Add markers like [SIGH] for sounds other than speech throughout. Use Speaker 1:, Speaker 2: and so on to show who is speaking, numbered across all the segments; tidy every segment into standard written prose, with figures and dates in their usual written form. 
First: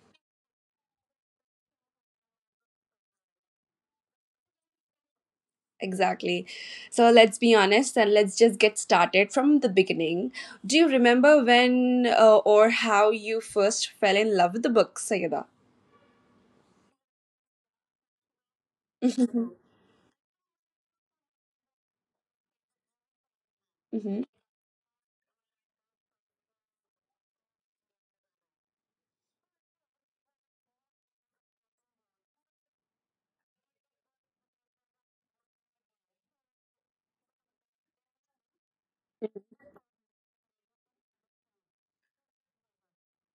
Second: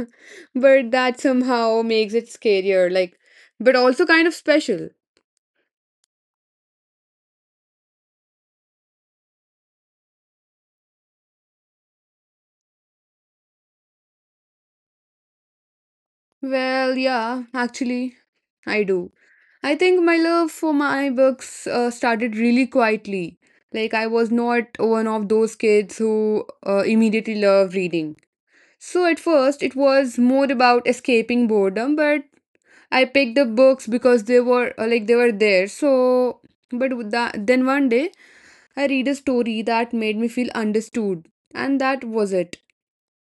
Speaker 1: But that somehow makes it scarier, like, but also kind of special.
Speaker 2: Exactly. So let's be honest and let's just get started from the beginning. Do you remember when or how you first fell in love with the book, Sayeda?
Speaker 1: Well, yeah, actually, I do.
Speaker 2: [LAUGHS]
Speaker 1: I think my love for my books started really quietly. Like, I
Speaker 2: Mm-hmm.
Speaker 1: was not one of those kids who immediately love reading. So, at first, it was more about escaping boredom, but I picked up books because they were they were there. So, but with that, then one day, I read a story that made me feel understood, and that was it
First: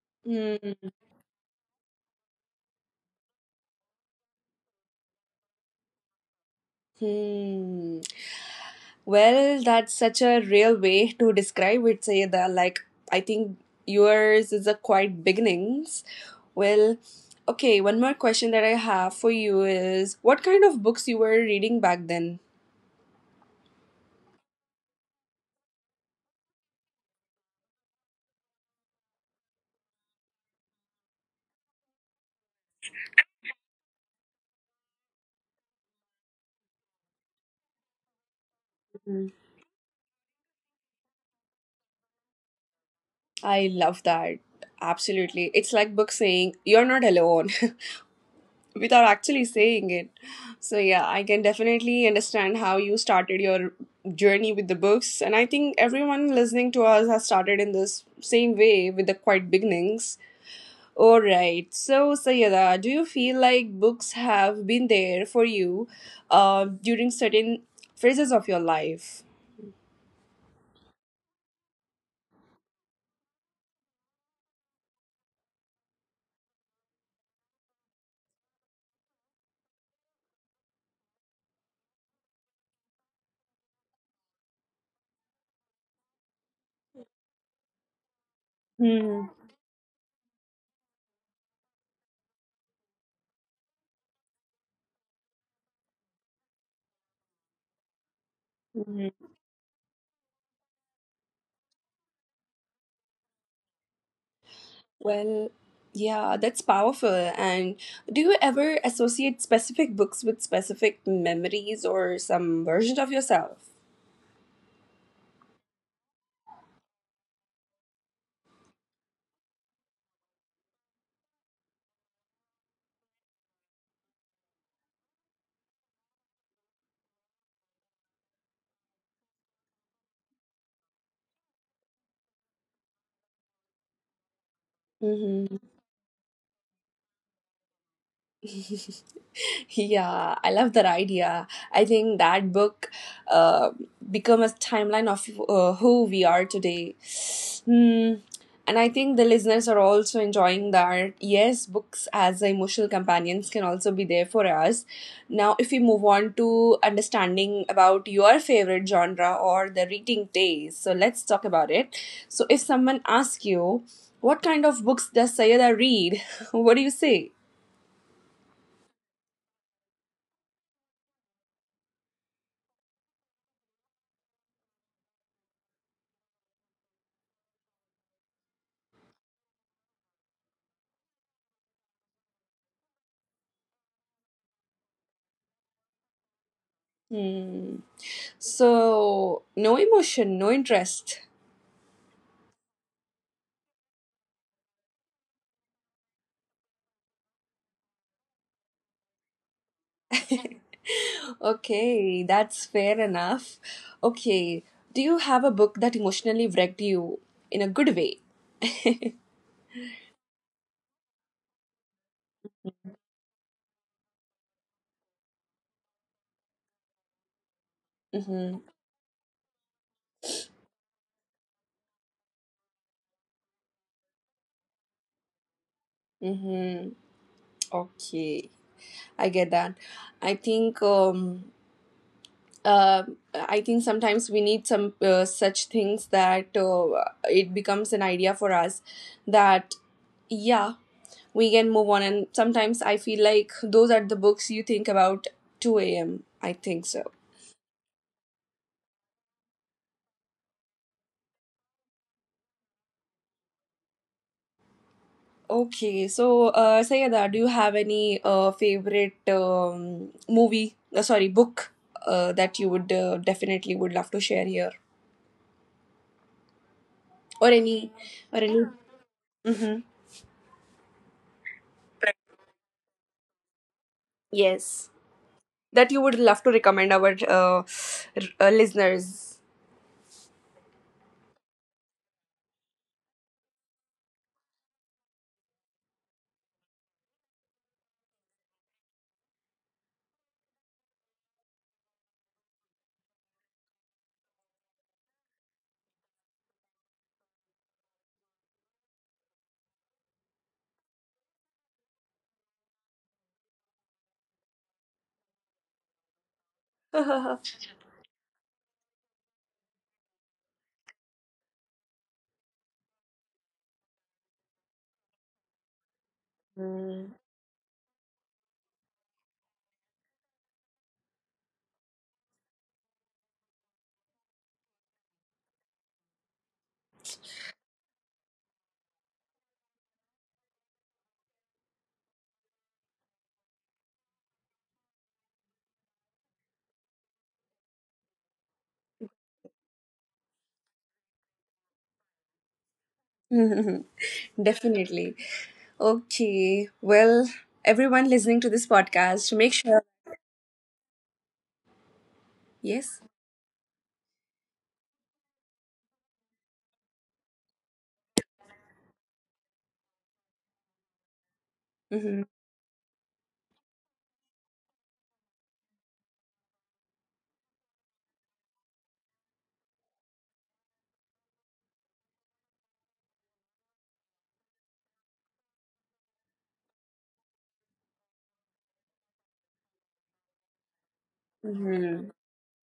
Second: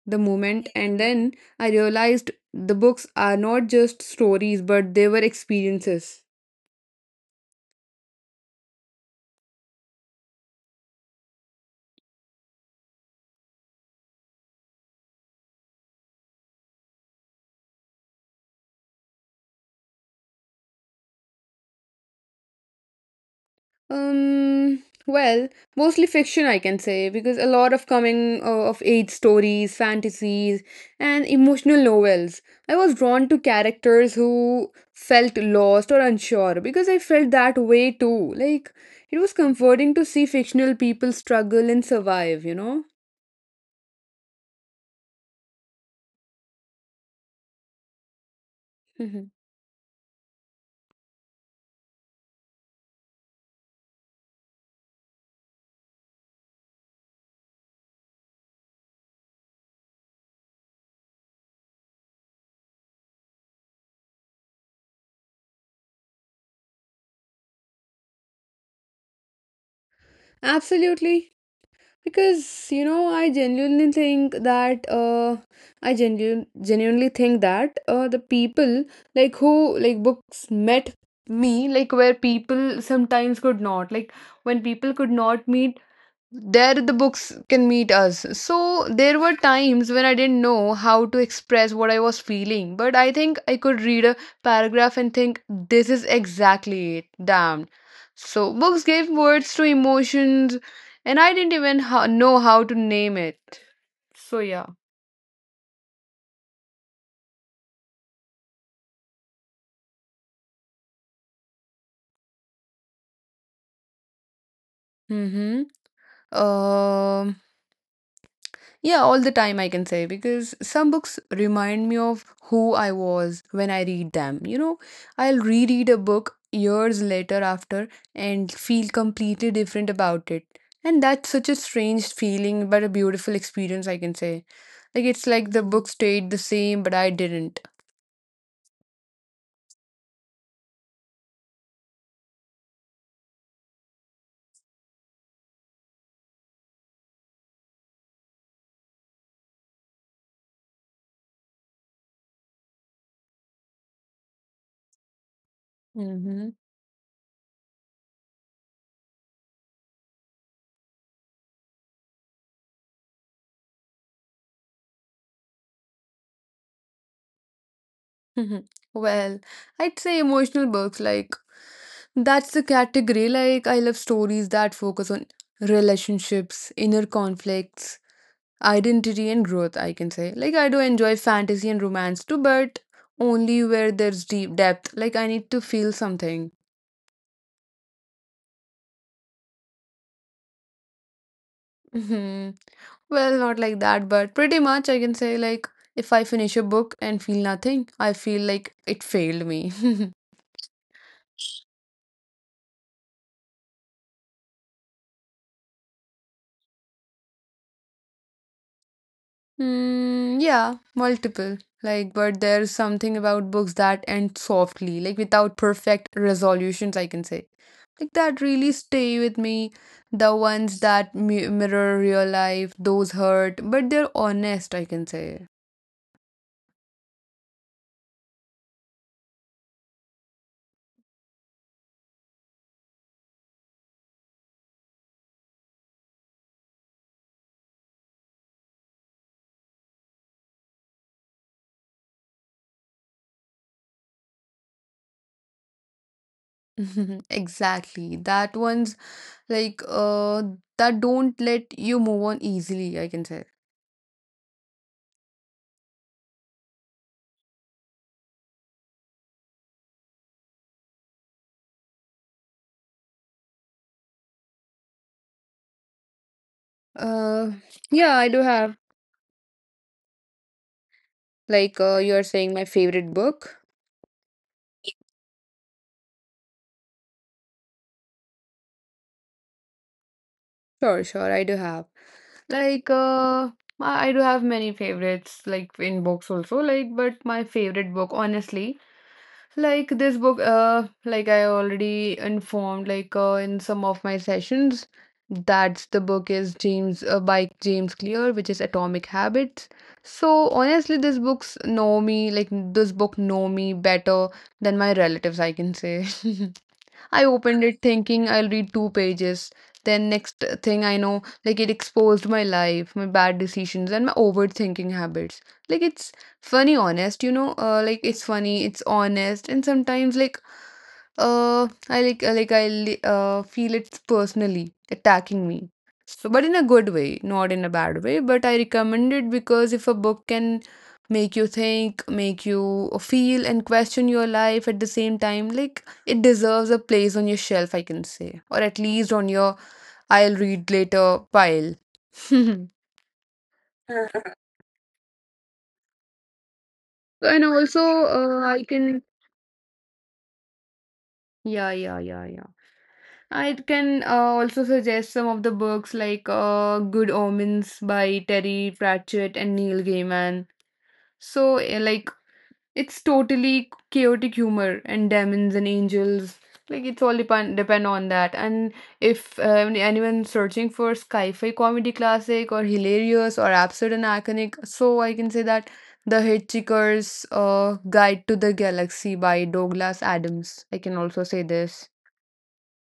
Speaker 1: the moment. And then I realized the books are not just stories, but they were experiences.
Speaker 2: Mm-hmm. Well, that's such a real way to describe it, say that, like, I think yours is a quite beginnings. Well, okay, one more question that I have for you is, what kind of books you were reading back then?
Speaker 1: Well, mostly fiction, I can say, because a lot of coming of age stories, fantasies, and emotional novels. I was drawn to characters who felt lost or unsure because I felt that way too. Like, it
Speaker 2: Mhm.
Speaker 1: was comforting to see fictional people struggle and survive, you know?
Speaker 2: I love that. Absolutely. It's like book saying you're not alone, [LAUGHS] without actually
Speaker 1: [LAUGHS]
Speaker 2: saying it. So yeah, I can definitely understand how you started your journey with the books, and I think everyone listening to us has started in this same way with the quiet beginnings. All right. So Sayada, do you feel like books have been there for you during certain phases of your life?
Speaker 1: Absolutely. Because you know, I genuine, genuinely think that the people like who like books met me like where people sometimes could not like when people could not meet there, the books can meet us. So there
Speaker 2: Hmm.
Speaker 1: were times when I didn't know how to express what I was feeling, but I think I could read a paragraph and think this is exactly it, damn. So books gave words to emotions, and I didn't even know how to name it. So yeah.
Speaker 2: Well, yeah, that's powerful. And do you ever associate specific books with specific memories or some version of yourself?
Speaker 1: mhm um Yeah, all the time, I can say, because some books remind me of who I was when I read them. You know, I'll reread a book years later after and feel completely different about it. And that's such a strange feeling, but a beautiful experience, I can say. Like, it's like
Speaker 2: Mm-hmm.
Speaker 1: the book stayed the same, but I didn't.
Speaker 2: Yeah, I love that idea. I think that book uh, become a timeline of who we are today. Hmm. And I think the listeners are also enjoying that. Yes, books as emotional companions can also be there for us. Now, if we move on
Speaker 1: hmm
Speaker 2: to understanding about your favorite genre or the reading taste, so let's talk about it. So, if someone asks you, what kind of books does Sayada read? [LAUGHS] What do you say?
Speaker 1: [LAUGHS] Well, I'd say emotional books, like, that's the category. Like, I love stories that focus on relationships, inner conflicts, identity, and growth, I can say. Like, I do enjoy fantasy and romance too, but only where there's deep depth. Like, I need to feel something.
Speaker 2: Hmm. So, no emotion, no interest. [LAUGHS]
Speaker 1: hmm well, not like that, but pretty much, I can say. Like, if I finish a book and feel nothing, I feel like it failed me. [LAUGHS]
Speaker 2: Okay, that's fair enough. Okay, do you have a book that emotionally wrecked you in a good way?
Speaker 1: Mm, yeah, multiple. Like, but there's something about books that end softly, like without perfect resolutions, I can say. Like that
Speaker 2: Mm-hmm.
Speaker 1: really stay with me. The ones that mi mirror real life, those hurt, but they're honest, I can say.
Speaker 2: Mm-hmm. Okay, I get that. I think um uh I think sometimes we need some such things that it becomes an idea for us that yeah, we can move on. And sometimes I feel like those are the books you think about 2 a.m., I think so.
Speaker 1: [LAUGHS] Exactly. That ones like that don't let you move on easily, I can say.
Speaker 2: Okay, so Sayada, do you have any favorite movie? Sorry, book that you would definitely would love to share here,
Speaker 1: Uh,
Speaker 2: or any,
Speaker 1: yeah, I do
Speaker 2: or any.
Speaker 1: have.
Speaker 2: Mm-hmm.
Speaker 1: Like you're saying my favorite book.
Speaker 2: Yes, that you would love to recommend our listeners.
Speaker 1: Sure, sure, I do have. Like, uh, I do have many favorites, like in books also, like, but my favorite book, honestly, like this book, like I already informed, like, in some of my sessions, that's the book is James, by James Clear, which is Atomic Habits. So honestly, this books know me, like, this book know me better than my relatives, I can say. [LAUGHS] I opened
Speaker 2: [LAUGHS]
Speaker 1: it thinking I'll read two pages. Then, next thing I know, like it exposed my life, my bad decisions, and my overthinking habits. Like, it's funny, honest, you know? Like, it's funny, it's honest, and sometimes, like, feel it's personally attacking me. So, but in a good way, not in a bad way. But I recommend it because if a book can make you think, make you feel, and question your life at the same time, like it deserves a place on your shelf, I can say, or at least on your I'll read later pile. [LAUGHS]
Speaker 2: Mhm. Definitely. Okay. Well,
Speaker 1: And also,
Speaker 2: everyone listening to this podcast, make sure.
Speaker 1: yeah, yeah, yeah, yeah.
Speaker 2: Yes.
Speaker 1: I can also suggest some of the books like Good Omens by Terry Pratchett and Neil Gaiman. So,
Speaker 2: Mm-hmm.
Speaker 1: it's totally chaotic humor and demons and angels. Like it's all depend on that. And if anyone searching for sci-fi comedy classic or hilarious or absurd and iconic, so I can say that The Hitchhiker's Guide to the Galaxy by Douglas Adams. I can also say this.
Speaker 2: Mm-hmm.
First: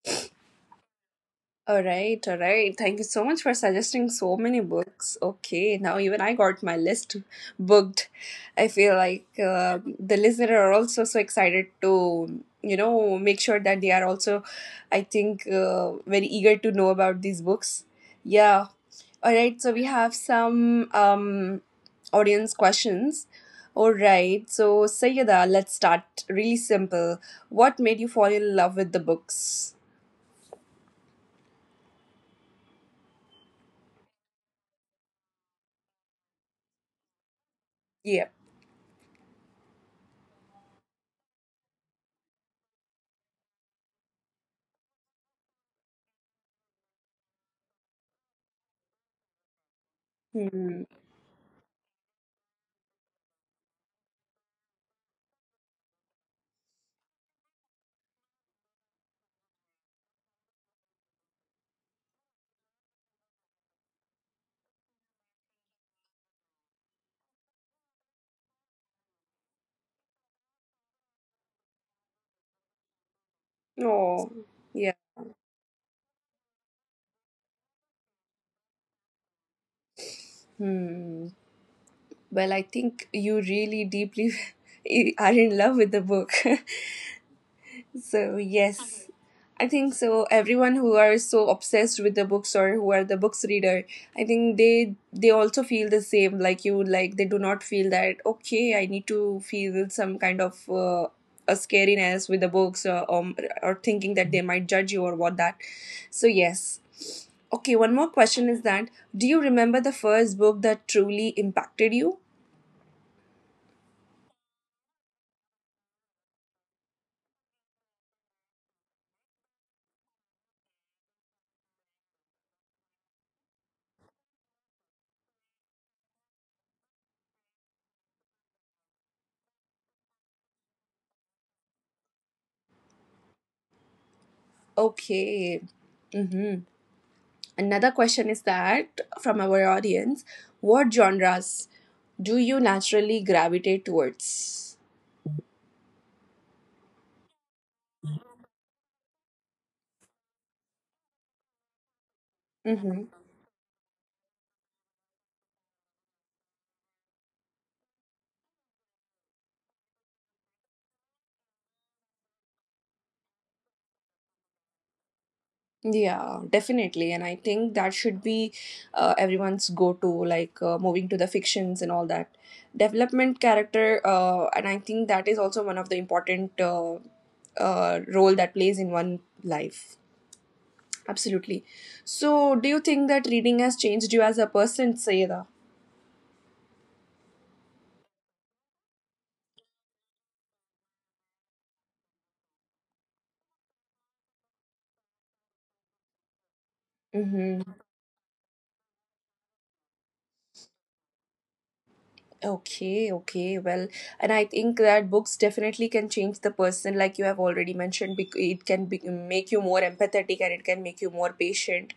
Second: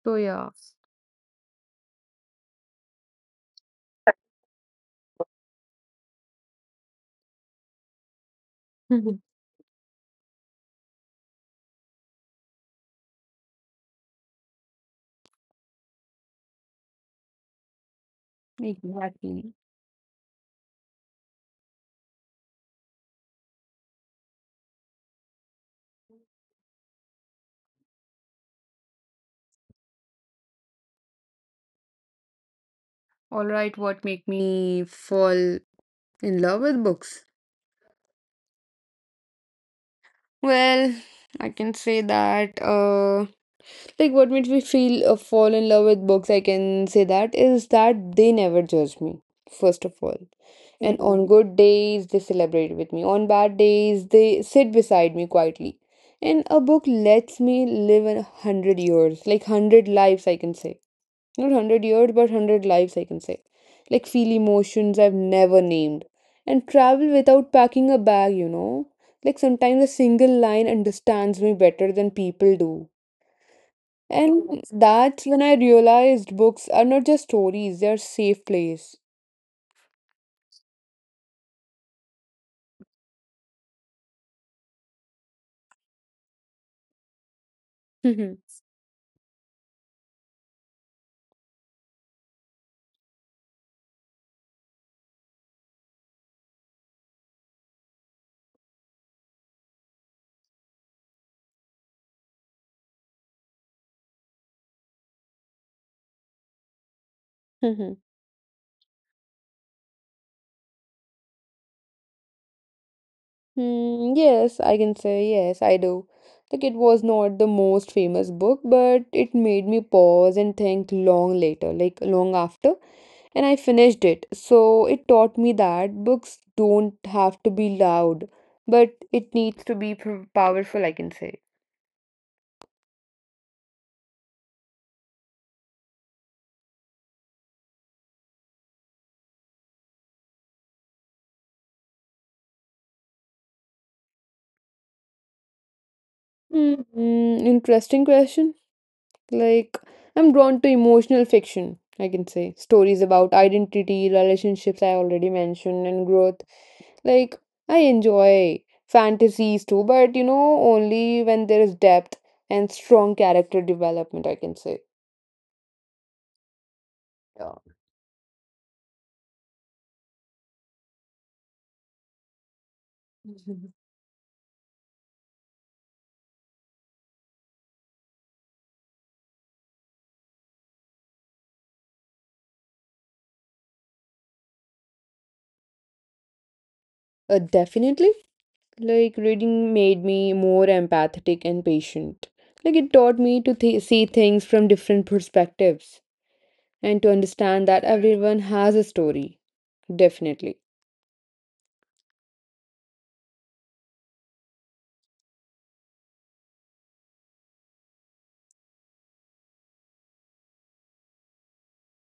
Speaker 1: So yeah.
Speaker 2: All right, all right. Thank you so much for suggesting
Speaker 1: [LAUGHS]
Speaker 2: so many books. Okay, now even I got my list booked. I feel
Speaker 1: Mhm.
Speaker 2: like the listener are also so excited to, you know, make sure that they are also, I think, very eager to know about these books. Yeah. All
Speaker 1: Exactly.
Speaker 2: right, so we have some audience questions. All right, so Sayada, let's start really simple. What made you fall in love with the books?
Speaker 1: All right, what make me fall in love with books?
Speaker 2: Yeah.
Speaker 1: Well, I can say that Like, what made me feel fall in love with books, I can say that, is that they never judge me, first of all.
Speaker 2: Hmm.
Speaker 1: And on good days, they celebrate with me. On bad days, they sit beside me quietly. And a book lets me live in a hundred years, like hundred lives, I can say. Not hundred years, but hundred lives, I can say. Like, feel emotions I've never named. And travel without packing a bag, you know? Like, sometimes a single line understands me better than people do.
Speaker 2: Oh,
Speaker 1: And
Speaker 2: yeah.
Speaker 1: that's when I realized books are not just stories, they're safe place.
Speaker 2: Hmm. Well, I think you really deeply [LAUGHS] are in love with the book. [LAUGHS]
Speaker 1: Mhm.
Speaker 2: So, yes. I think so. Everyone who are so obsessed with the books or who are the books reader, I think they also feel the same like you. Like they do not feel that, okay, I need to feel some kind of a scariness with the books, or thinking that they might judge you or what that. So yes, okay,
Speaker 1: Mhm.
Speaker 2: one more question is that, do you remember the first book that truly impacted you?
Speaker 1: Hmm, yes, I can say yes, I do. Like it was not the most famous book, but it made me pause and think long later, like long after. And I finished it. So it taught me that books don't have to be loud, but it needs to be powerful, I can say.
Speaker 2: Okay. Mm-hmm. Another question is that from our audience, what genres do you naturally gravitate towards?
Speaker 1: Mm, interesting question. Like, I'm drawn to emotional fiction, I can say. Stories
Speaker 2: Mm-hmm.
Speaker 1: about identity, relationships, I already mentioned, and growth. Like, I enjoy fantasies too, but you know, only when there is depth and strong character development, I can say.
Speaker 2: Yeah, definitely. And I
Speaker 1: Yeah.
Speaker 2: think
Speaker 1: [LAUGHS]
Speaker 2: that should be everyone's go to, like, moving to the fictions and all that. Development character, and I think that is also one of the important role that plays in one life. Absolutely. So, do you think that reading has changed you as a person, Sayeda?
Speaker 1: Definitely. Like reading made me more empathetic and patient. Like it taught me to see things from different perspectives and to understand
Speaker 2: Mm-hmm.
Speaker 1: that everyone has a story. Definitely.
Speaker 2: Okay, okay. Well, and I think that books definitely can change the person, like you have already mentioned. It can be, make you more empathetic, and it can make you more patient.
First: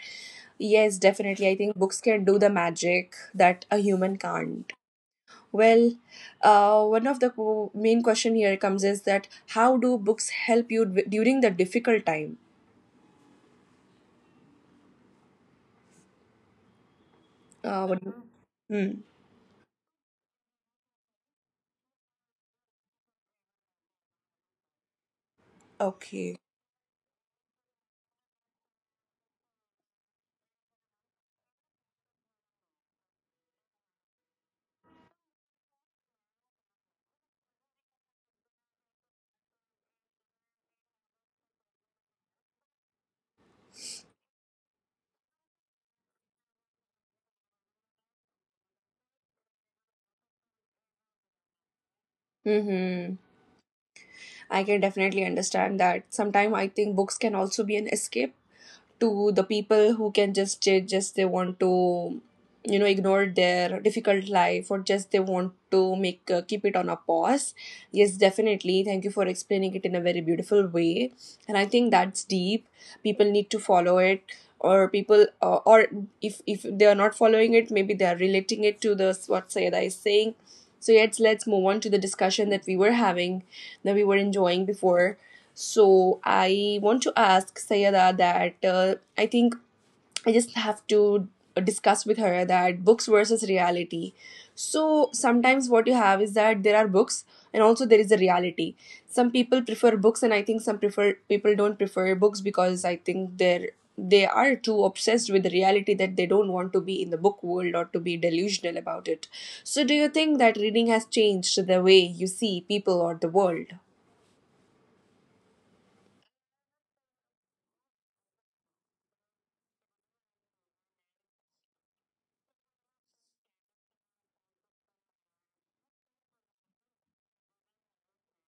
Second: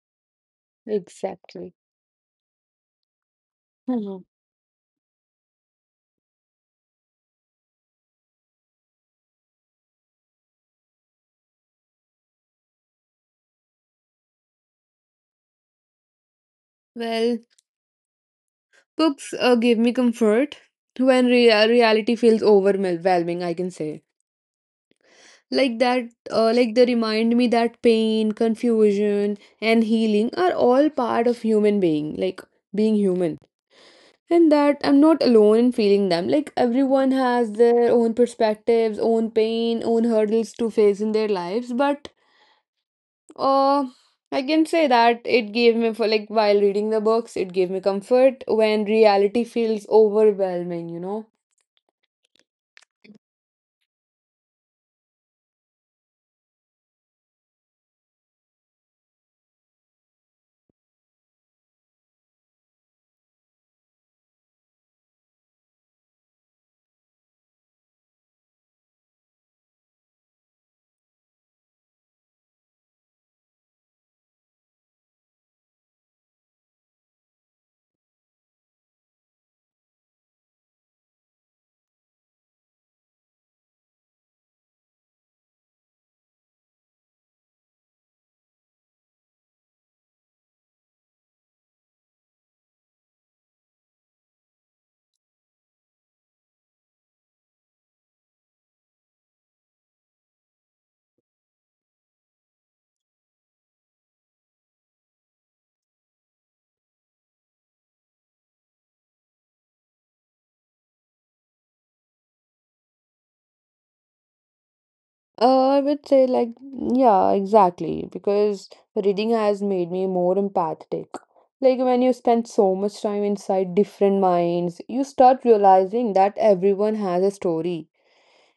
Speaker 2: Yes, definitely. I
Speaker 1: Exactly.
Speaker 2: think books can do the magic that a human
Speaker 1: Mhm.
Speaker 2: can't. Well, one of the main question here comes is that, how do books help you during the difficult time?
Speaker 1: Well,
Speaker 2: What, Hmm.
Speaker 1: books give me comfort when reality feels overwhelming, I can say. Like that
Speaker 2: Okay.
Speaker 1: like They remind me that pain, confusion, and healing are all part of human being, like being human, and that I'm not alone in feeling them. Like everyone has their own perspectives, own pain, own hurdles to face in their lives, but uh I can say that it gave me for like while reading the books it gave me comfort when reality feels overwhelming, you know.
Speaker 2: Mm-hmm. I can definitely understand that. Sometimes I think books can also be an escape to the people who can just just they want to, you know, ignore their difficult life, or just they want to make keep it on a pause. Yes, definitely. Thank you for explaining it in a very beautiful way, and I think that's deep. People need to follow it, or people, or if they are not following it, maybe they are relating it to the what Sayada is saying. So yet, let's move on to the discussion that we were having, that we were enjoying before. So I want to ask Sayada that, I think I just have to discuss with her that books versus reality. So sometimes what you have is that there are books, and also there is a reality. Some people prefer books, and I think some prefer people don't prefer books, because I think they're they are too obsessed with the reality that they don't want to be in the book world or to be delusional about it. So do you think that reading has changed the way you see people or the world?
Speaker 1: I would say, like, yeah, exactly, because reading has made me more empathetic. Like, when you spend so much time inside different minds, you start realizing that everyone has a story.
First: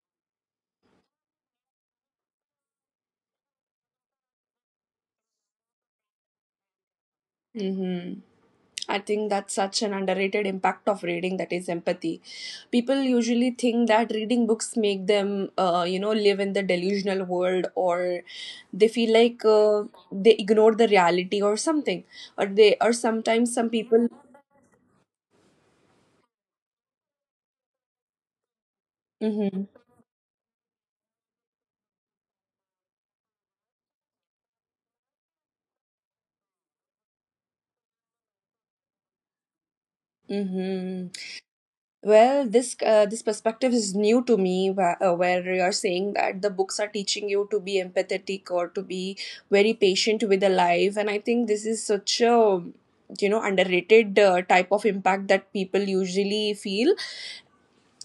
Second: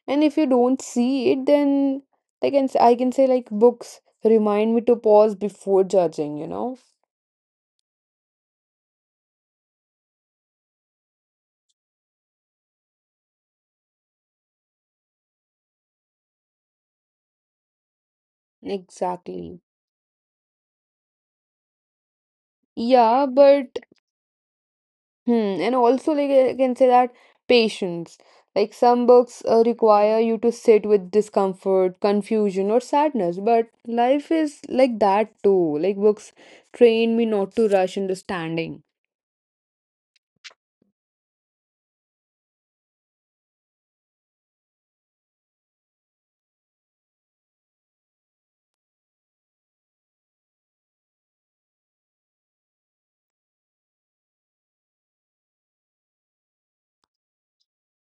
Speaker 1: And if you don't see it, then I can say, like, books remind me to pause before judging, you know?
Speaker 2: Mm-hmm. I think that's such an underrated impact of reading that is empathy. People usually think that reading books make them, you know, live in the delusional world or they feel like
Speaker 1: Exactly.
Speaker 2: they ignore the reality or something. Or they, or
Speaker 1: Yeah,
Speaker 2: sometimes some
Speaker 1: but
Speaker 2: people.
Speaker 1: and also like I can say that patience. Like some books
Speaker 2: Mm-hmm,
Speaker 1: require you to sit with discomfort, confusion, or sadness, but life is like that too. Like books train me not to rush understanding.
Speaker 2: mm-hmm. Well, this this perspective is new to me, where you're saying that the books are teaching you to be empathetic or to be very patient with the life, and I think this is such a, you know, underrated type of impact that people usually feel.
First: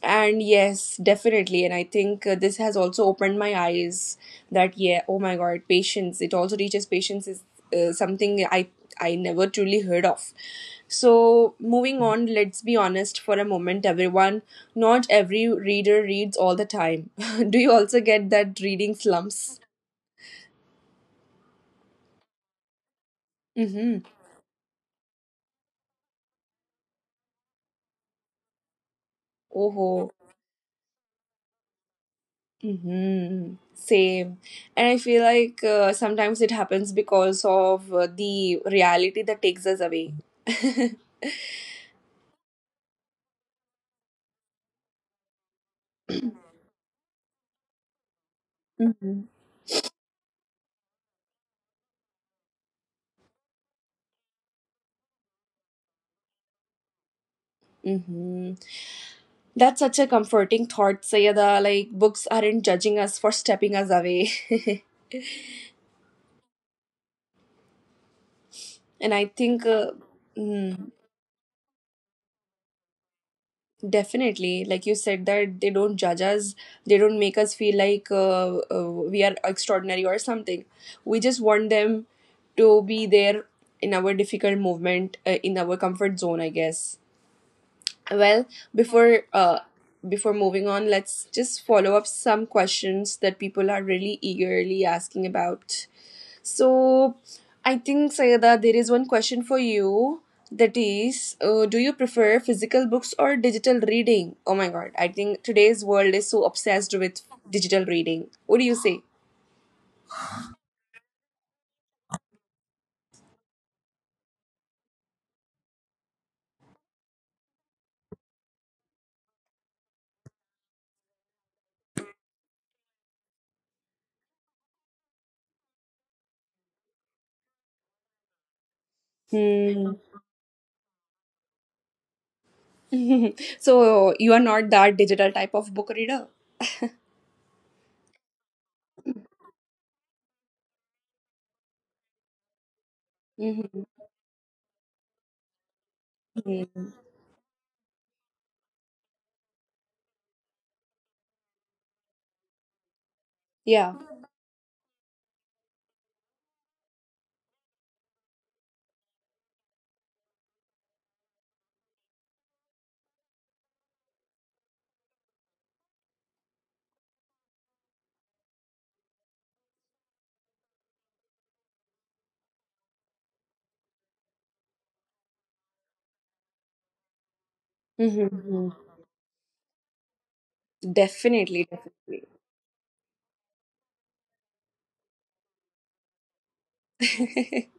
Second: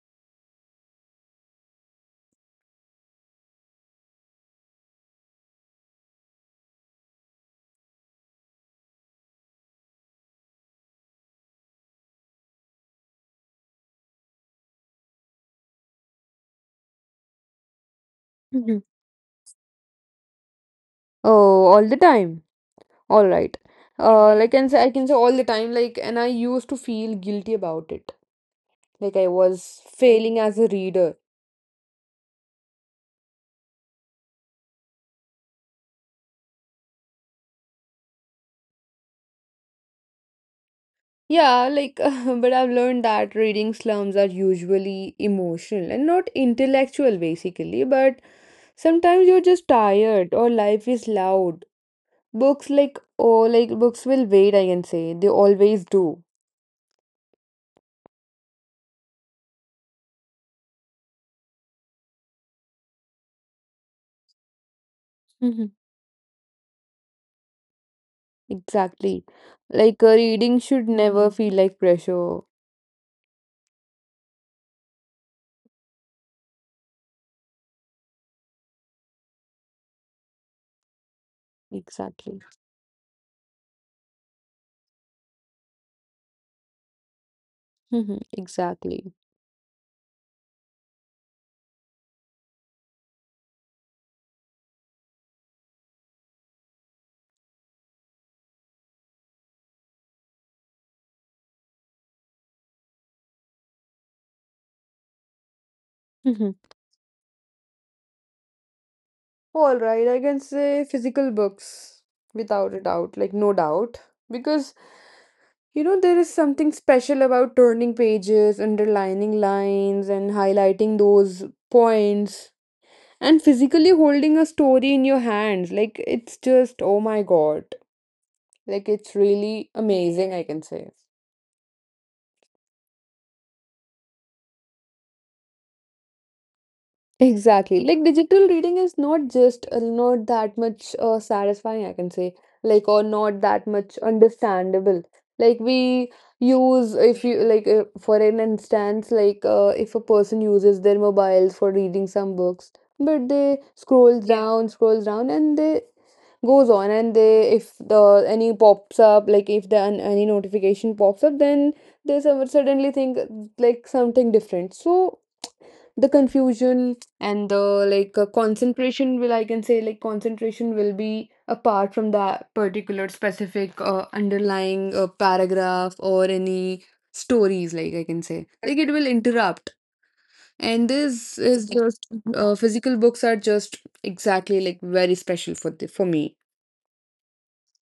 Speaker 2: And yes, definitely. And I think this has also opened my eyes that, yeah, oh my God, patience. It also teaches patience is something I never truly heard of. So, moving on, let's be honest for a moment, everyone. Not every reader reads all the time. [LAUGHS] Do you also get that
Speaker 1: Mhm.
Speaker 2: reading slumps?
Speaker 1: Oh, all the time. All right.
Speaker 2: Mm-hmm.
Speaker 1: I can say all the time. Like, and I used to feel guilty about it. Like I was
Speaker 2: Oh,
Speaker 1: failing as a reader.
Speaker 2: mm-hmm. Same. And I feel like sometimes it happens because of the reality that takes us away. [LAUGHS]
Speaker 1: Yeah, like, [LAUGHS] but I've learned that reading slums are usually emotional and not intellectual, basically. But
Speaker 2: Mm-hmm.
Speaker 1: sometimes you're just tired or life is loud. Books, like, books will wait, I can say. They always do.
Speaker 2: Mm-hmm. That's such a comforting thought, Sayada. Like, books aren't judging us for stepping us away.
Speaker 1: Mhm.
Speaker 2: [LAUGHS] And
Speaker 1: Exactly.
Speaker 2: I think,
Speaker 1: Like, reading should
Speaker 2: mm,
Speaker 1: never Mhm. feel like pressure.
Speaker 2: definitely, like you said, that they don't judge us, they don't make us feel like we are extraordinary or something. We just want them
Speaker 1: Exactly.
Speaker 2: to be there in our difficult movement, in our comfort zone, I guess.
Speaker 1: Mhm.
Speaker 2: Well,
Speaker 1: Exactly.
Speaker 2: before uh, before moving on, let's just follow up some questions that people are really eagerly asking about. So, I think Sayada, there is one question for you. That is, do you prefer physical books or digital reading? Oh my God, I think today's world is so
Speaker 1: Mhm.
Speaker 2: obsessed with digital reading. What do you say?
Speaker 1: All right, I can say physical books without a doubt, like, no doubt. Because you know, there is something special about turning pages, underlining lines, and highlighting those points, and physically holding a story in your hands. Like, it's just, oh my god. Like, it's really
Speaker 2: Hmm.
Speaker 1: amazing, I can say.
Speaker 2: [LAUGHS] So you are not that digital type of book reader.
Speaker 1: Exactly. Like digital reading is not just not that much satisfying, I can say, like or not that
Speaker 2: Mm-hmm.
Speaker 1: much understandable. Like we use if you like for an instance, like if a person uses their mobiles for reading some books, but they
Speaker 2: Yeah.
Speaker 1: scrolls Yeah. down, scrolls down, and they goes on and they if the any pops up, like if any notification pops up, then they suddenly think like something different. So the confusion and the like concentration will, I can say, like concentration will be apart from that particular specific underlying paragraph or any stories, like I can say, like
Speaker 2: Mm-hmm.
Speaker 1: it will interrupt. And this is
Speaker 2: Definitely,
Speaker 1: just
Speaker 2: definitely.
Speaker 1: physical books are just exactly like very special for the, for me.
Speaker 2: [LAUGHS]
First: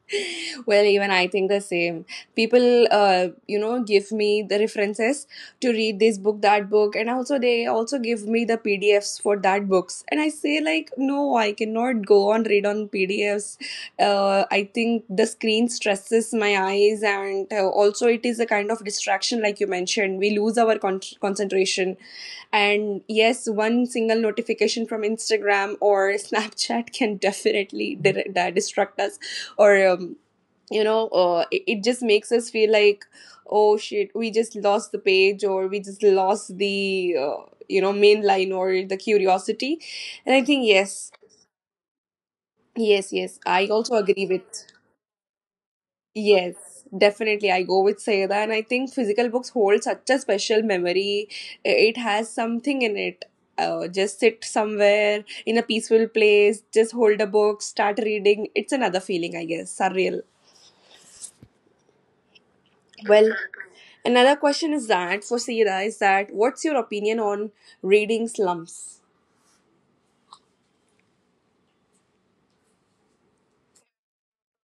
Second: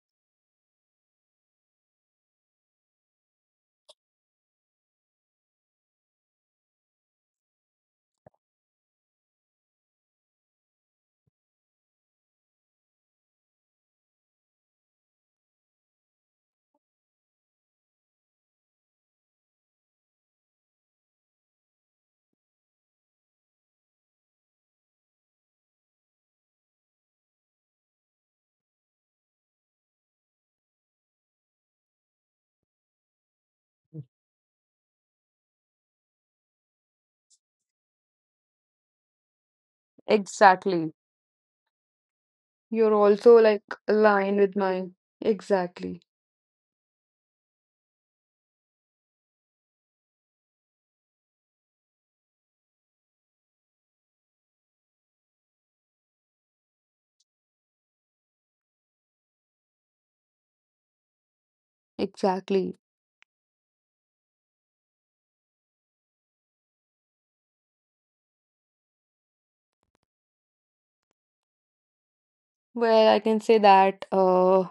Speaker 2: Well, even I think the same. People, you know, give me the references to read this book, that book, and also they also give me the PDFs for that books. And I say like, no, I cannot go on read on PDFs. I think the screen stresses my eyes, and also it is a kind of distraction, like you mentioned. We lose our concentration, and yes, one single notification from Instagram or [LAUGHS] Snapchat can definitely dir- that distract us or it just makes us feel like, oh shit, we just lost the page, or we just lost the main line or the curiosity. And I think
Speaker 1: Exactly.
Speaker 2: yes,
Speaker 1: You're
Speaker 2: yes
Speaker 1: also
Speaker 2: yes
Speaker 1: like
Speaker 2: I also agree
Speaker 1: aligned
Speaker 2: with,
Speaker 1: with mine. Exactly.
Speaker 2: yes, definitely, I go with Sayada. And I think physical books hold such a special memory. It has something in it. Just sit somewhere in a peaceful place, just hold a book, start reading. It's another feeling, I guess, surreal.
Speaker 1: Exactly.
Speaker 2: Well, another question is that for Sira is that, what's your opinion on reading slums?
Speaker 1: Well, I can say that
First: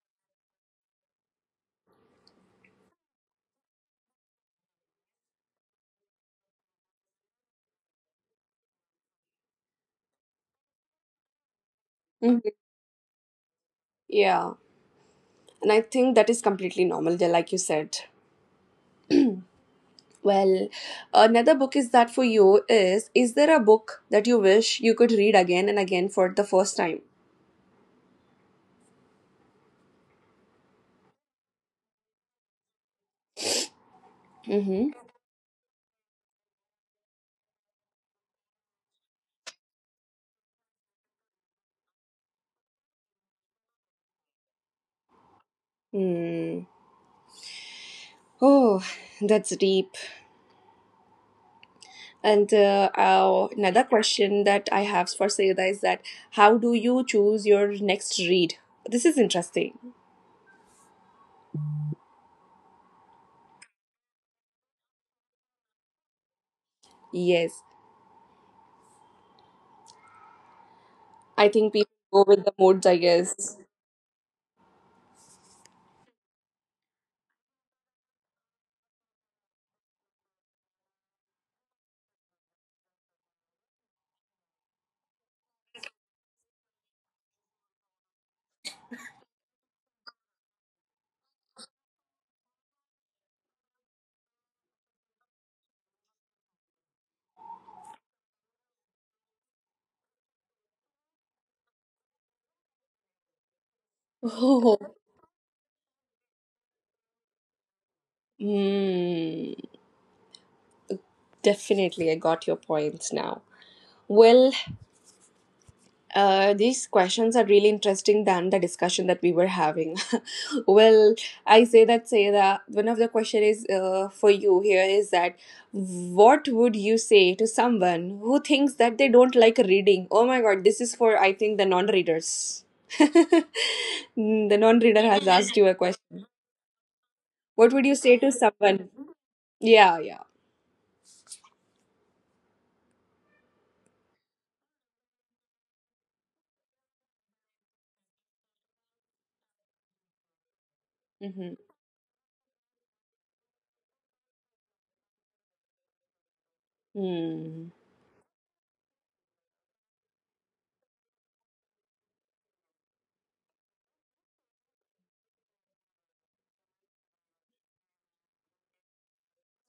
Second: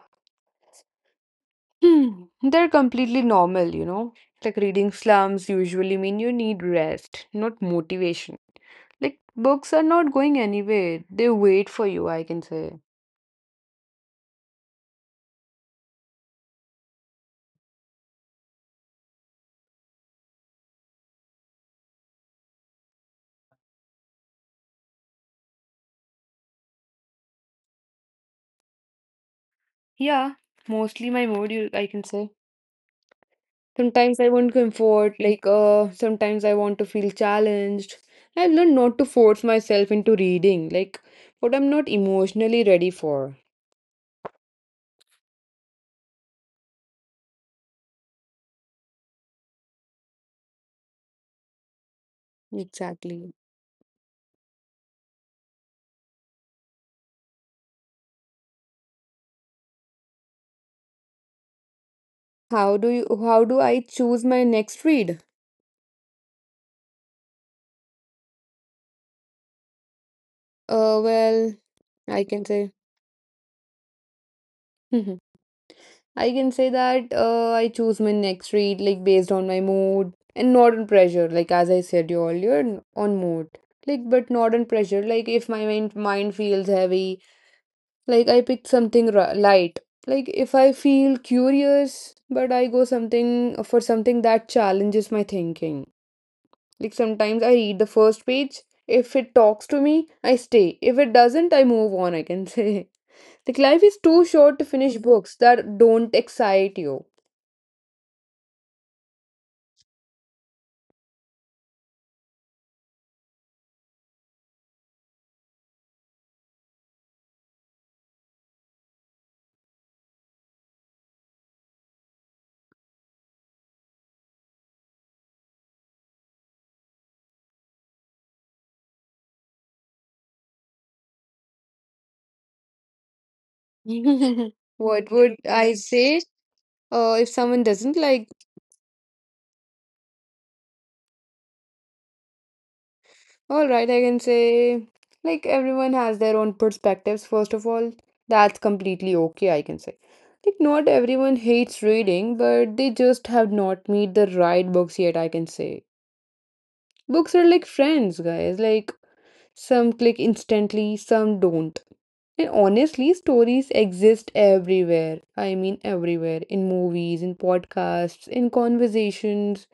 Speaker 1: hmm, they're completely normal, you know. Like reading slums usually mean you need rest, not motivation. Like books are not going anywhere. They wait for you, I can
Speaker 2: Mhm.
Speaker 1: say.
Speaker 2: Yeah, and I think that is completely normal, yeah, like you said. Well, another book is that for you is there a book that you wish you could read again and again for the first time?
Speaker 1: Yeah, mostly my mood, you, I can say. Sometimes I want
Speaker 2: Mm-hmm.
Speaker 1: comfort, like sometimes I want to feel challenged. I've learned not to force myself into reading, like what I'm not emotionally ready for.
Speaker 2: Hmm. Oh, that's deep. And
Speaker 1: Exactly.
Speaker 2: another question that I have for Sayeda is that, how do you choose your next read? This is interesting.
Speaker 1: How do I choose my next read?
Speaker 2: Yes.
Speaker 1: Uh
Speaker 2: I
Speaker 1: well,
Speaker 2: think people
Speaker 1: I
Speaker 2: go
Speaker 1: can
Speaker 2: with the
Speaker 1: say
Speaker 2: modes, I guess.
Speaker 1: [LAUGHS] I can say that I choose my next read like based on my mood and not on pressure. Like as I said you earlier, on mood. Like but not on pressure. Like if my mind feels heavy, like I pick something light. Like if I feel curious, but I go something for something that challenges my thinking. Like sometimes I read the first page. If it talks to me, I stay. If it doesn't, I move on, I can say. [LAUGHS] Like life is too short to finish
Speaker 2: Oh,
Speaker 1: books that don't excite you.
Speaker 2: mm, definitely. I got your points now. Well, these questions are really interesting than the discussion that we were having. [LAUGHS] Well, I say that one of the question is, for you here is that, what would you say to someone who thinks that they don't like reading? Oh my God, this is for, I think, the non-readers. [LAUGHS] The
Speaker 1: [LAUGHS]
Speaker 2: non-reader
Speaker 1: What
Speaker 2: has
Speaker 1: would
Speaker 2: asked you
Speaker 1: I
Speaker 2: a question.
Speaker 1: say? If someone
Speaker 2: What would
Speaker 1: doesn't
Speaker 2: you say
Speaker 1: like,
Speaker 2: to someone? Yeah, yeah.
Speaker 1: all right, I can say, like, everyone has their own perspectives, first of all. That's completely okay, I can say. Like, not everyone
Speaker 2: Mm-hmm.
Speaker 1: hates reading, but they just have not met the right books yet, I can say. Books are like
Speaker 2: Mm.
Speaker 1: friends, guys. Like, some click instantly, some don't. And honestly, stories exist everywhere. I mean, everywhere. In movies, in podcasts, in conversations,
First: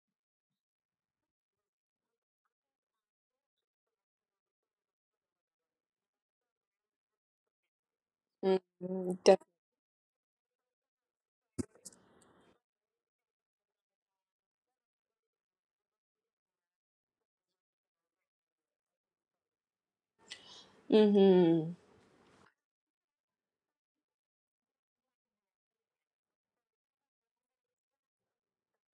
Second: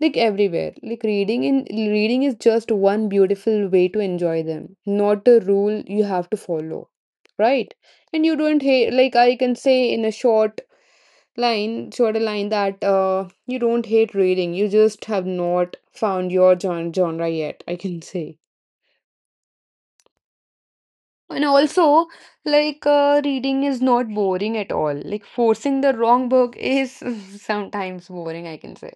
Speaker 1: like everywhere, like reading is just one beautiful way to enjoy them, not a rule you have to follow, right? And you don't hate,
Speaker 2: Mm-hmm.
Speaker 1: like I
Speaker 2: Def-
Speaker 1: can say in a short line, shorter line, that you don't hate reading, you just have not found your genre yet, I can say. And
Speaker 2: Mm-hmm.
Speaker 1: also, like reading is not boring at all, like forcing the wrong book is [LAUGHS] sometimes boring, I can say.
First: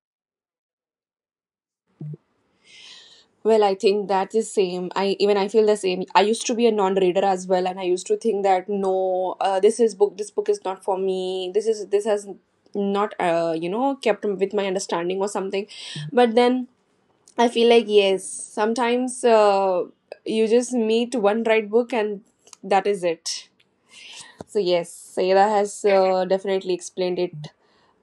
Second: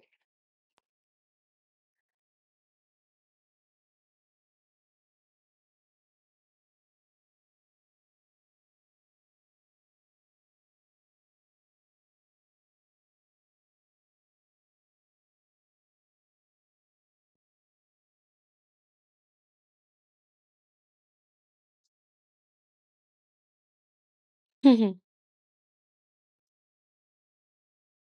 Speaker 2: Well, I think that's the same. I even, I feel the same. I used to be a non-reader as well, and I used to think that no, this is book. This book is not for me. This is, this has not kept with my understanding or something. But then I feel like, yes, sometimes you just meet one right book, and that is it. So yes,
Speaker 1: [LAUGHS]
Speaker 2: Sarah has definitely explained it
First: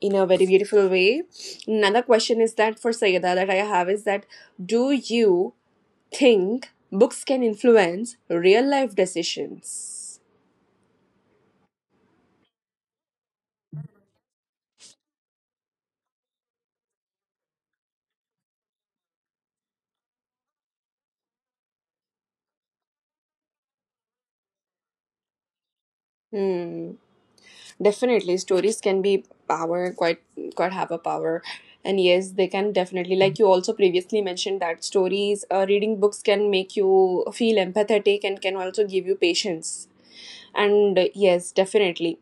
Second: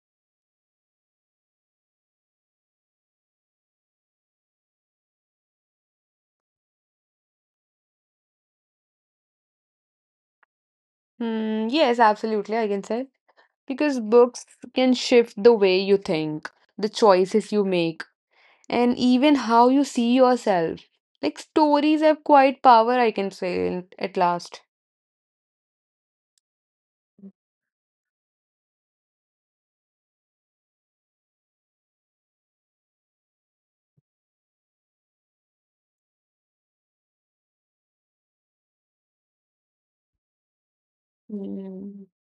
Speaker 2: in a very beautiful way. Another question is that for Sayada that I have is that, do you think books can influence real life decisions?
Speaker 1: Hmm, yes, absolutely, I can say. Because books can shift the way you think, the choices you make, and even how you see yourself. Like stories have quite power, I can say, at last.
Speaker 2: Hmm. Definitely, stories can be power, quite, quite have a power, and yes, they can definitely, like you also previously mentioned, that stories, reading books can make you feel empathetic and can also give you patience. And yes,
Speaker 1: Mm.
Speaker 2: definitely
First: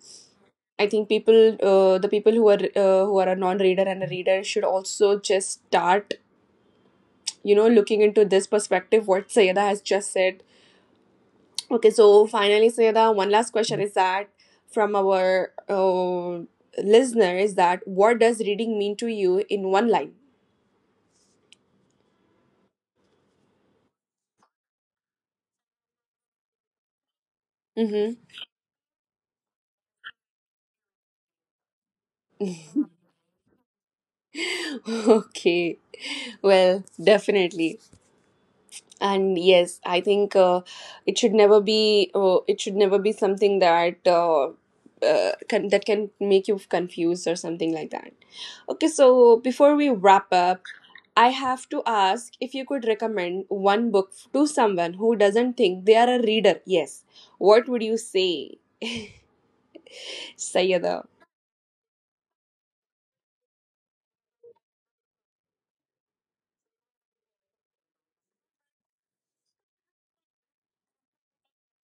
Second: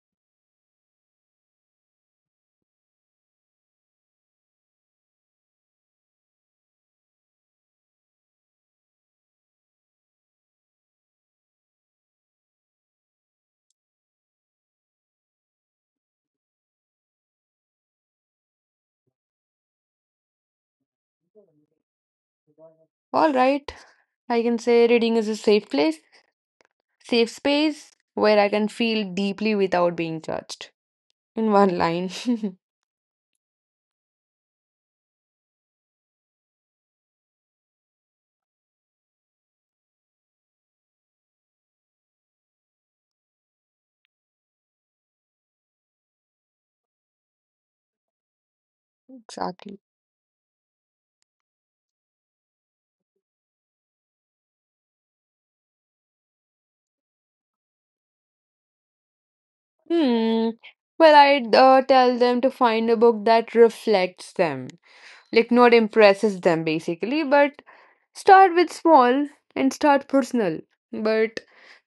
Speaker 2: I think people, the people who are a non-reader and a reader, should also just start, you know, looking into this perspective. What Sayeda has just said. Okay, so finally, Sayeda, one last question is that from our listener is that, what does reading mean to you in one line?
Speaker 1: All right, I can say reading is a safe place, safe space
Speaker 2: Mm-hmm.
Speaker 1: where I can feel deeply without being judged. In one line. [LAUGHS]
Speaker 2: [LAUGHS] Okay, well, definitely. And yes, I think it should never be, it should never be something that, can, that can make you confused or something like that. Okay, so before
Speaker 1: Exactly.
Speaker 2: we wrap up, I have to ask, if you could recommend one book to someone who doesn't think they are a reader, yes, what would you say,
Speaker 1: Hmm.
Speaker 2: Sayada?
Speaker 1: Well, I'd tell them to find a book that reflects them, like not impresses them basically. But start with small and start personal. But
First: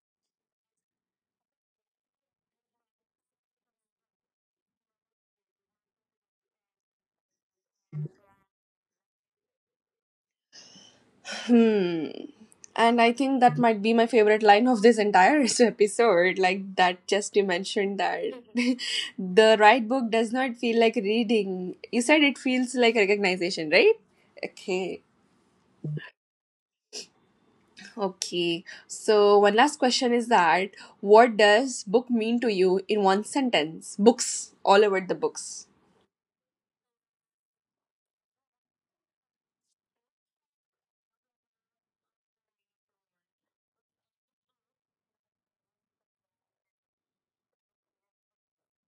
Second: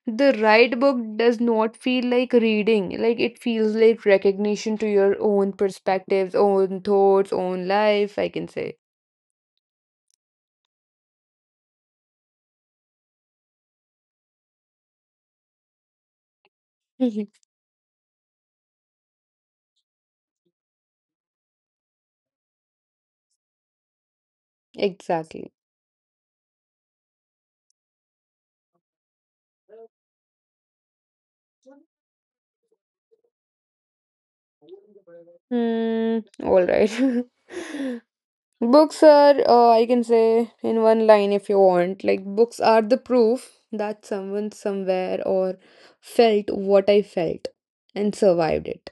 Speaker 1: the right book does not feel like reading, like it feels like recognition to your own perspectives, own thoughts, own life, I can say.
Speaker 2: Hmm. And I think that might be my favorite line of this entire [LAUGHS] episode. Like that,
Speaker 1: Mhm.
Speaker 2: just you mentioned that [LAUGHS] the right book does not feel like reading. You said it feels like recognition, right? Okay.
Speaker 1: Exactly.
Speaker 2: Okay. So, one last question is that, what does book mean to you in one sentence? Books, all over the books.
Speaker 1: Hmm, all right. [LAUGHS] Books are, I can say in one line if you want, like books are the proof that someone somewhere or felt what I felt and survived it.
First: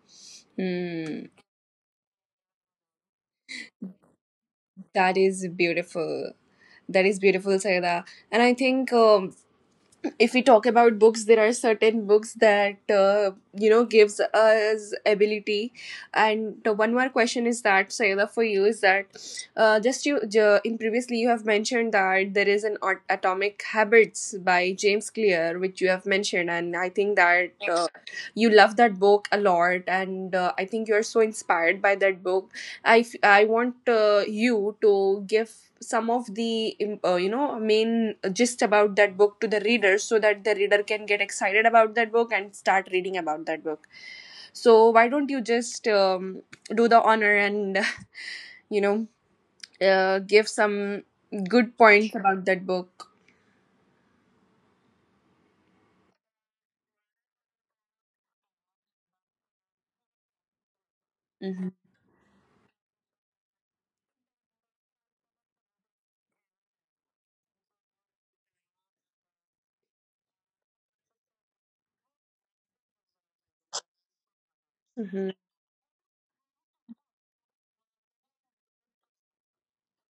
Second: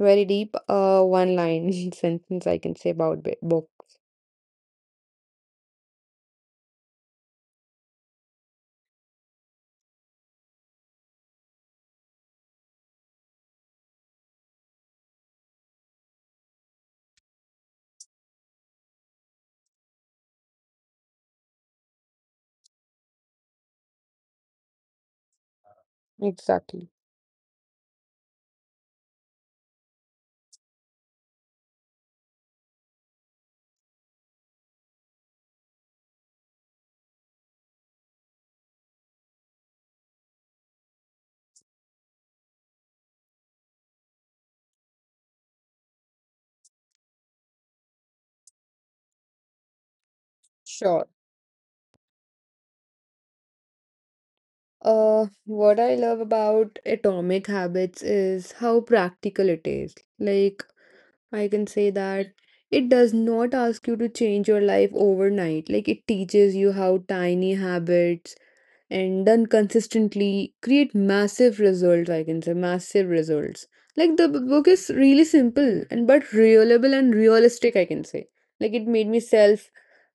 Speaker 1: Very deep,
Speaker 2: Hmm.
Speaker 1: one line [LAUGHS] sentence I can say about book.
Speaker 2: That is beautiful. That is beautiful, Saida. And I think if we talk about books, there are certain books that, you know, gives us ability. And the one more question is that, Sayada, for you is that, in previously you have mentioned that there is an Atomic Habits by James Clear, which you have mentioned, and I
Speaker 1: Exactly.
Speaker 2: think that you love that book a lot, and I think you're so inspired by that book. I, I want you to give some of the you know, main gist about that book to the reader, so that the reader can get excited about that book and start reading about that book. So why don't you just do the honor, and [LAUGHS] you know, give some
Speaker 1: Sure.
Speaker 2: good points about that book.
Speaker 1: What I love about Atomic Habits is how practical it is. Like, I can
Speaker 2: Hmm.
Speaker 1: say that it does not ask you to change your life overnight. Like, it teaches you how tiny habits and done consistently create massive results, I can say, massive results. Like the book is really simple and but reliable and realistic, I can say. Like it made me self,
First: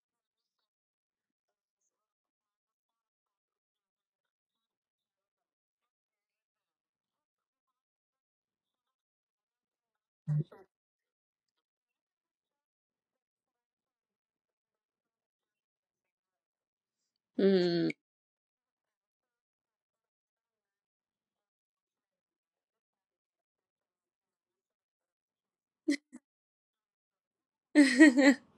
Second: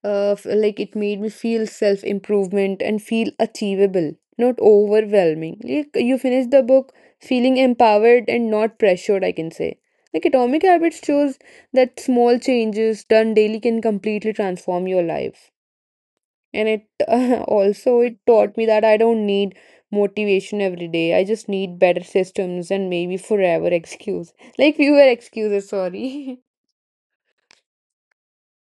Speaker 1: like it made me feel self improvement and feel achievable, not overwhelming. Like you finish the book feeling empowered and not pressured, I can say. Like Atomic Habits shows that small changes done daily can completely transform your life. And it [LAUGHS]
Speaker 2: Hmm.
Speaker 1: also it taught me that I don't need motivation every day. I just need better systems and maybe forever [LAUGHS] excuse. Like fewer excuses, sorry. [LAUGHS]
Speaker 2: [LAUGHS]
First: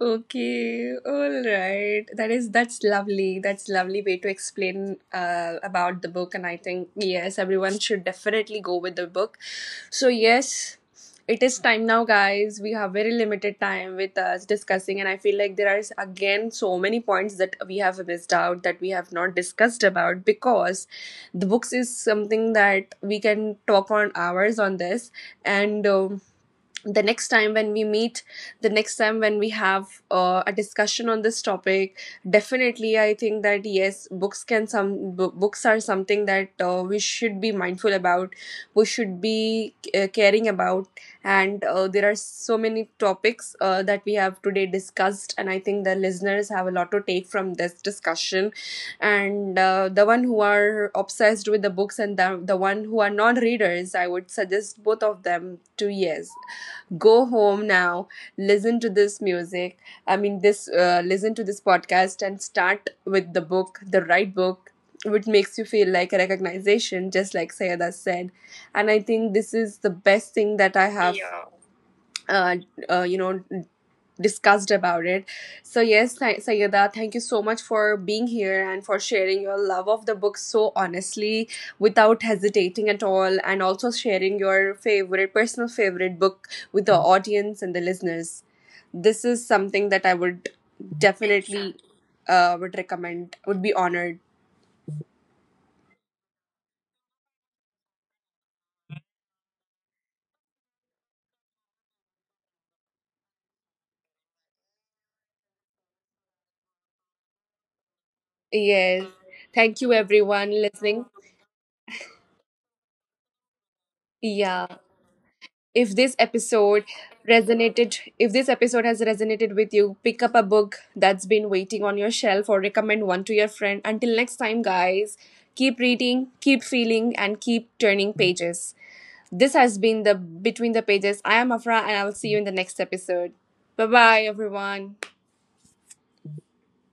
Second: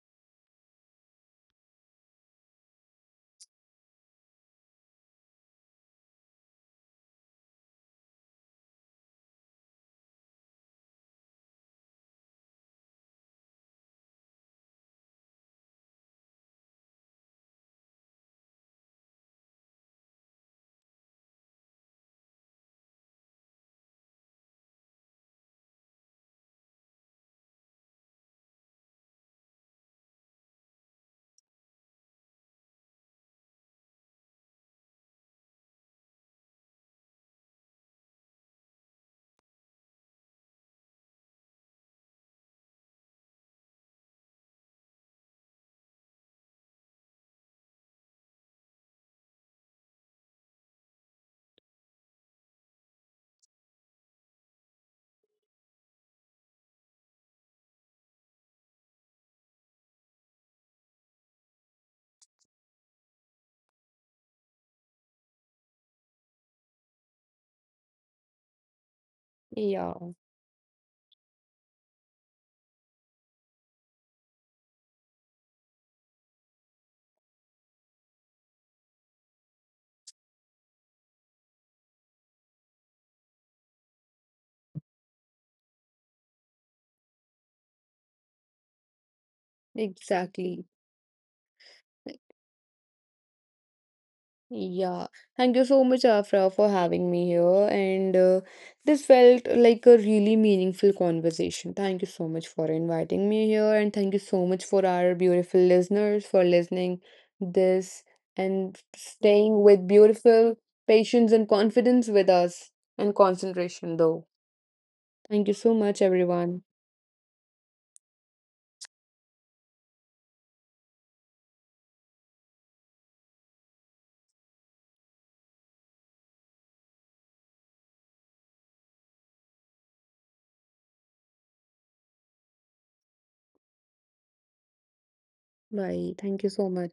Speaker 2: Okay, all right. That is, that's lovely. That's lovely way to explain about the book, and I think yes, everyone should definitely go with the book. So yes, it is time now, guys. We have very limited time with us discussing, and I feel like there are again so many points that we have missed out, that we have not discussed about, because the books is something that we can talk on hours on this. And. The next time when we meet, the next time when we have a discussion on this topic, definitely I think that yes, books can some books are something that we should be mindful about, we should be caring about. And there are so many topics that we have today discussed, and I think the listeners have a lot to take from this discussion. And the one who are obsessed with the books, and the one who are non-readers, I would suggest both of them to, yes, go home now, listen to this music, I mean this, listen to this podcast, and start with the book, the right book, which makes you feel like a recognition, just like Sayada said. And I think this is the
Speaker 1: Yeah,
Speaker 2: best thing that I have. Yeah. uh, you know, discussed about it. So yes, Sayeda, thank you so much for being here and for sharing your love of the book so honestly, without hesitating at all, and also sharing your favorite, personal favorite book with the audience and the listeners. This is something that I would
Speaker 1: exactly.
Speaker 2: definitely would recommend. Would be honored.
Speaker 1: Yeah, thank you so much, Afra, for having me here. And this felt like a really meaningful conversation. Thank you so much for inviting me here. And thank you so much for our beautiful listeners for listening this and
Speaker 2: Yes,
Speaker 1: staying
Speaker 2: thank
Speaker 1: with
Speaker 2: you everyone
Speaker 1: beautiful
Speaker 2: listening.
Speaker 1: patience and confidence with us and concentration, though.
Speaker 2: Yeah.
Speaker 1: Thank you so
Speaker 2: If
Speaker 1: much,
Speaker 2: this
Speaker 1: everyone.
Speaker 2: episode resonated, if this episode has resonated with you, pick up a book that's been waiting on your shelf, or recommend one to your friend. Until next time, guys, keep reading, keep feeling, and keep turning pages. This has been The Between the Pages. I am Afra, and I will see you in the next episode. Bye bye, everyone.
Speaker 1: Bye. Thank you so much.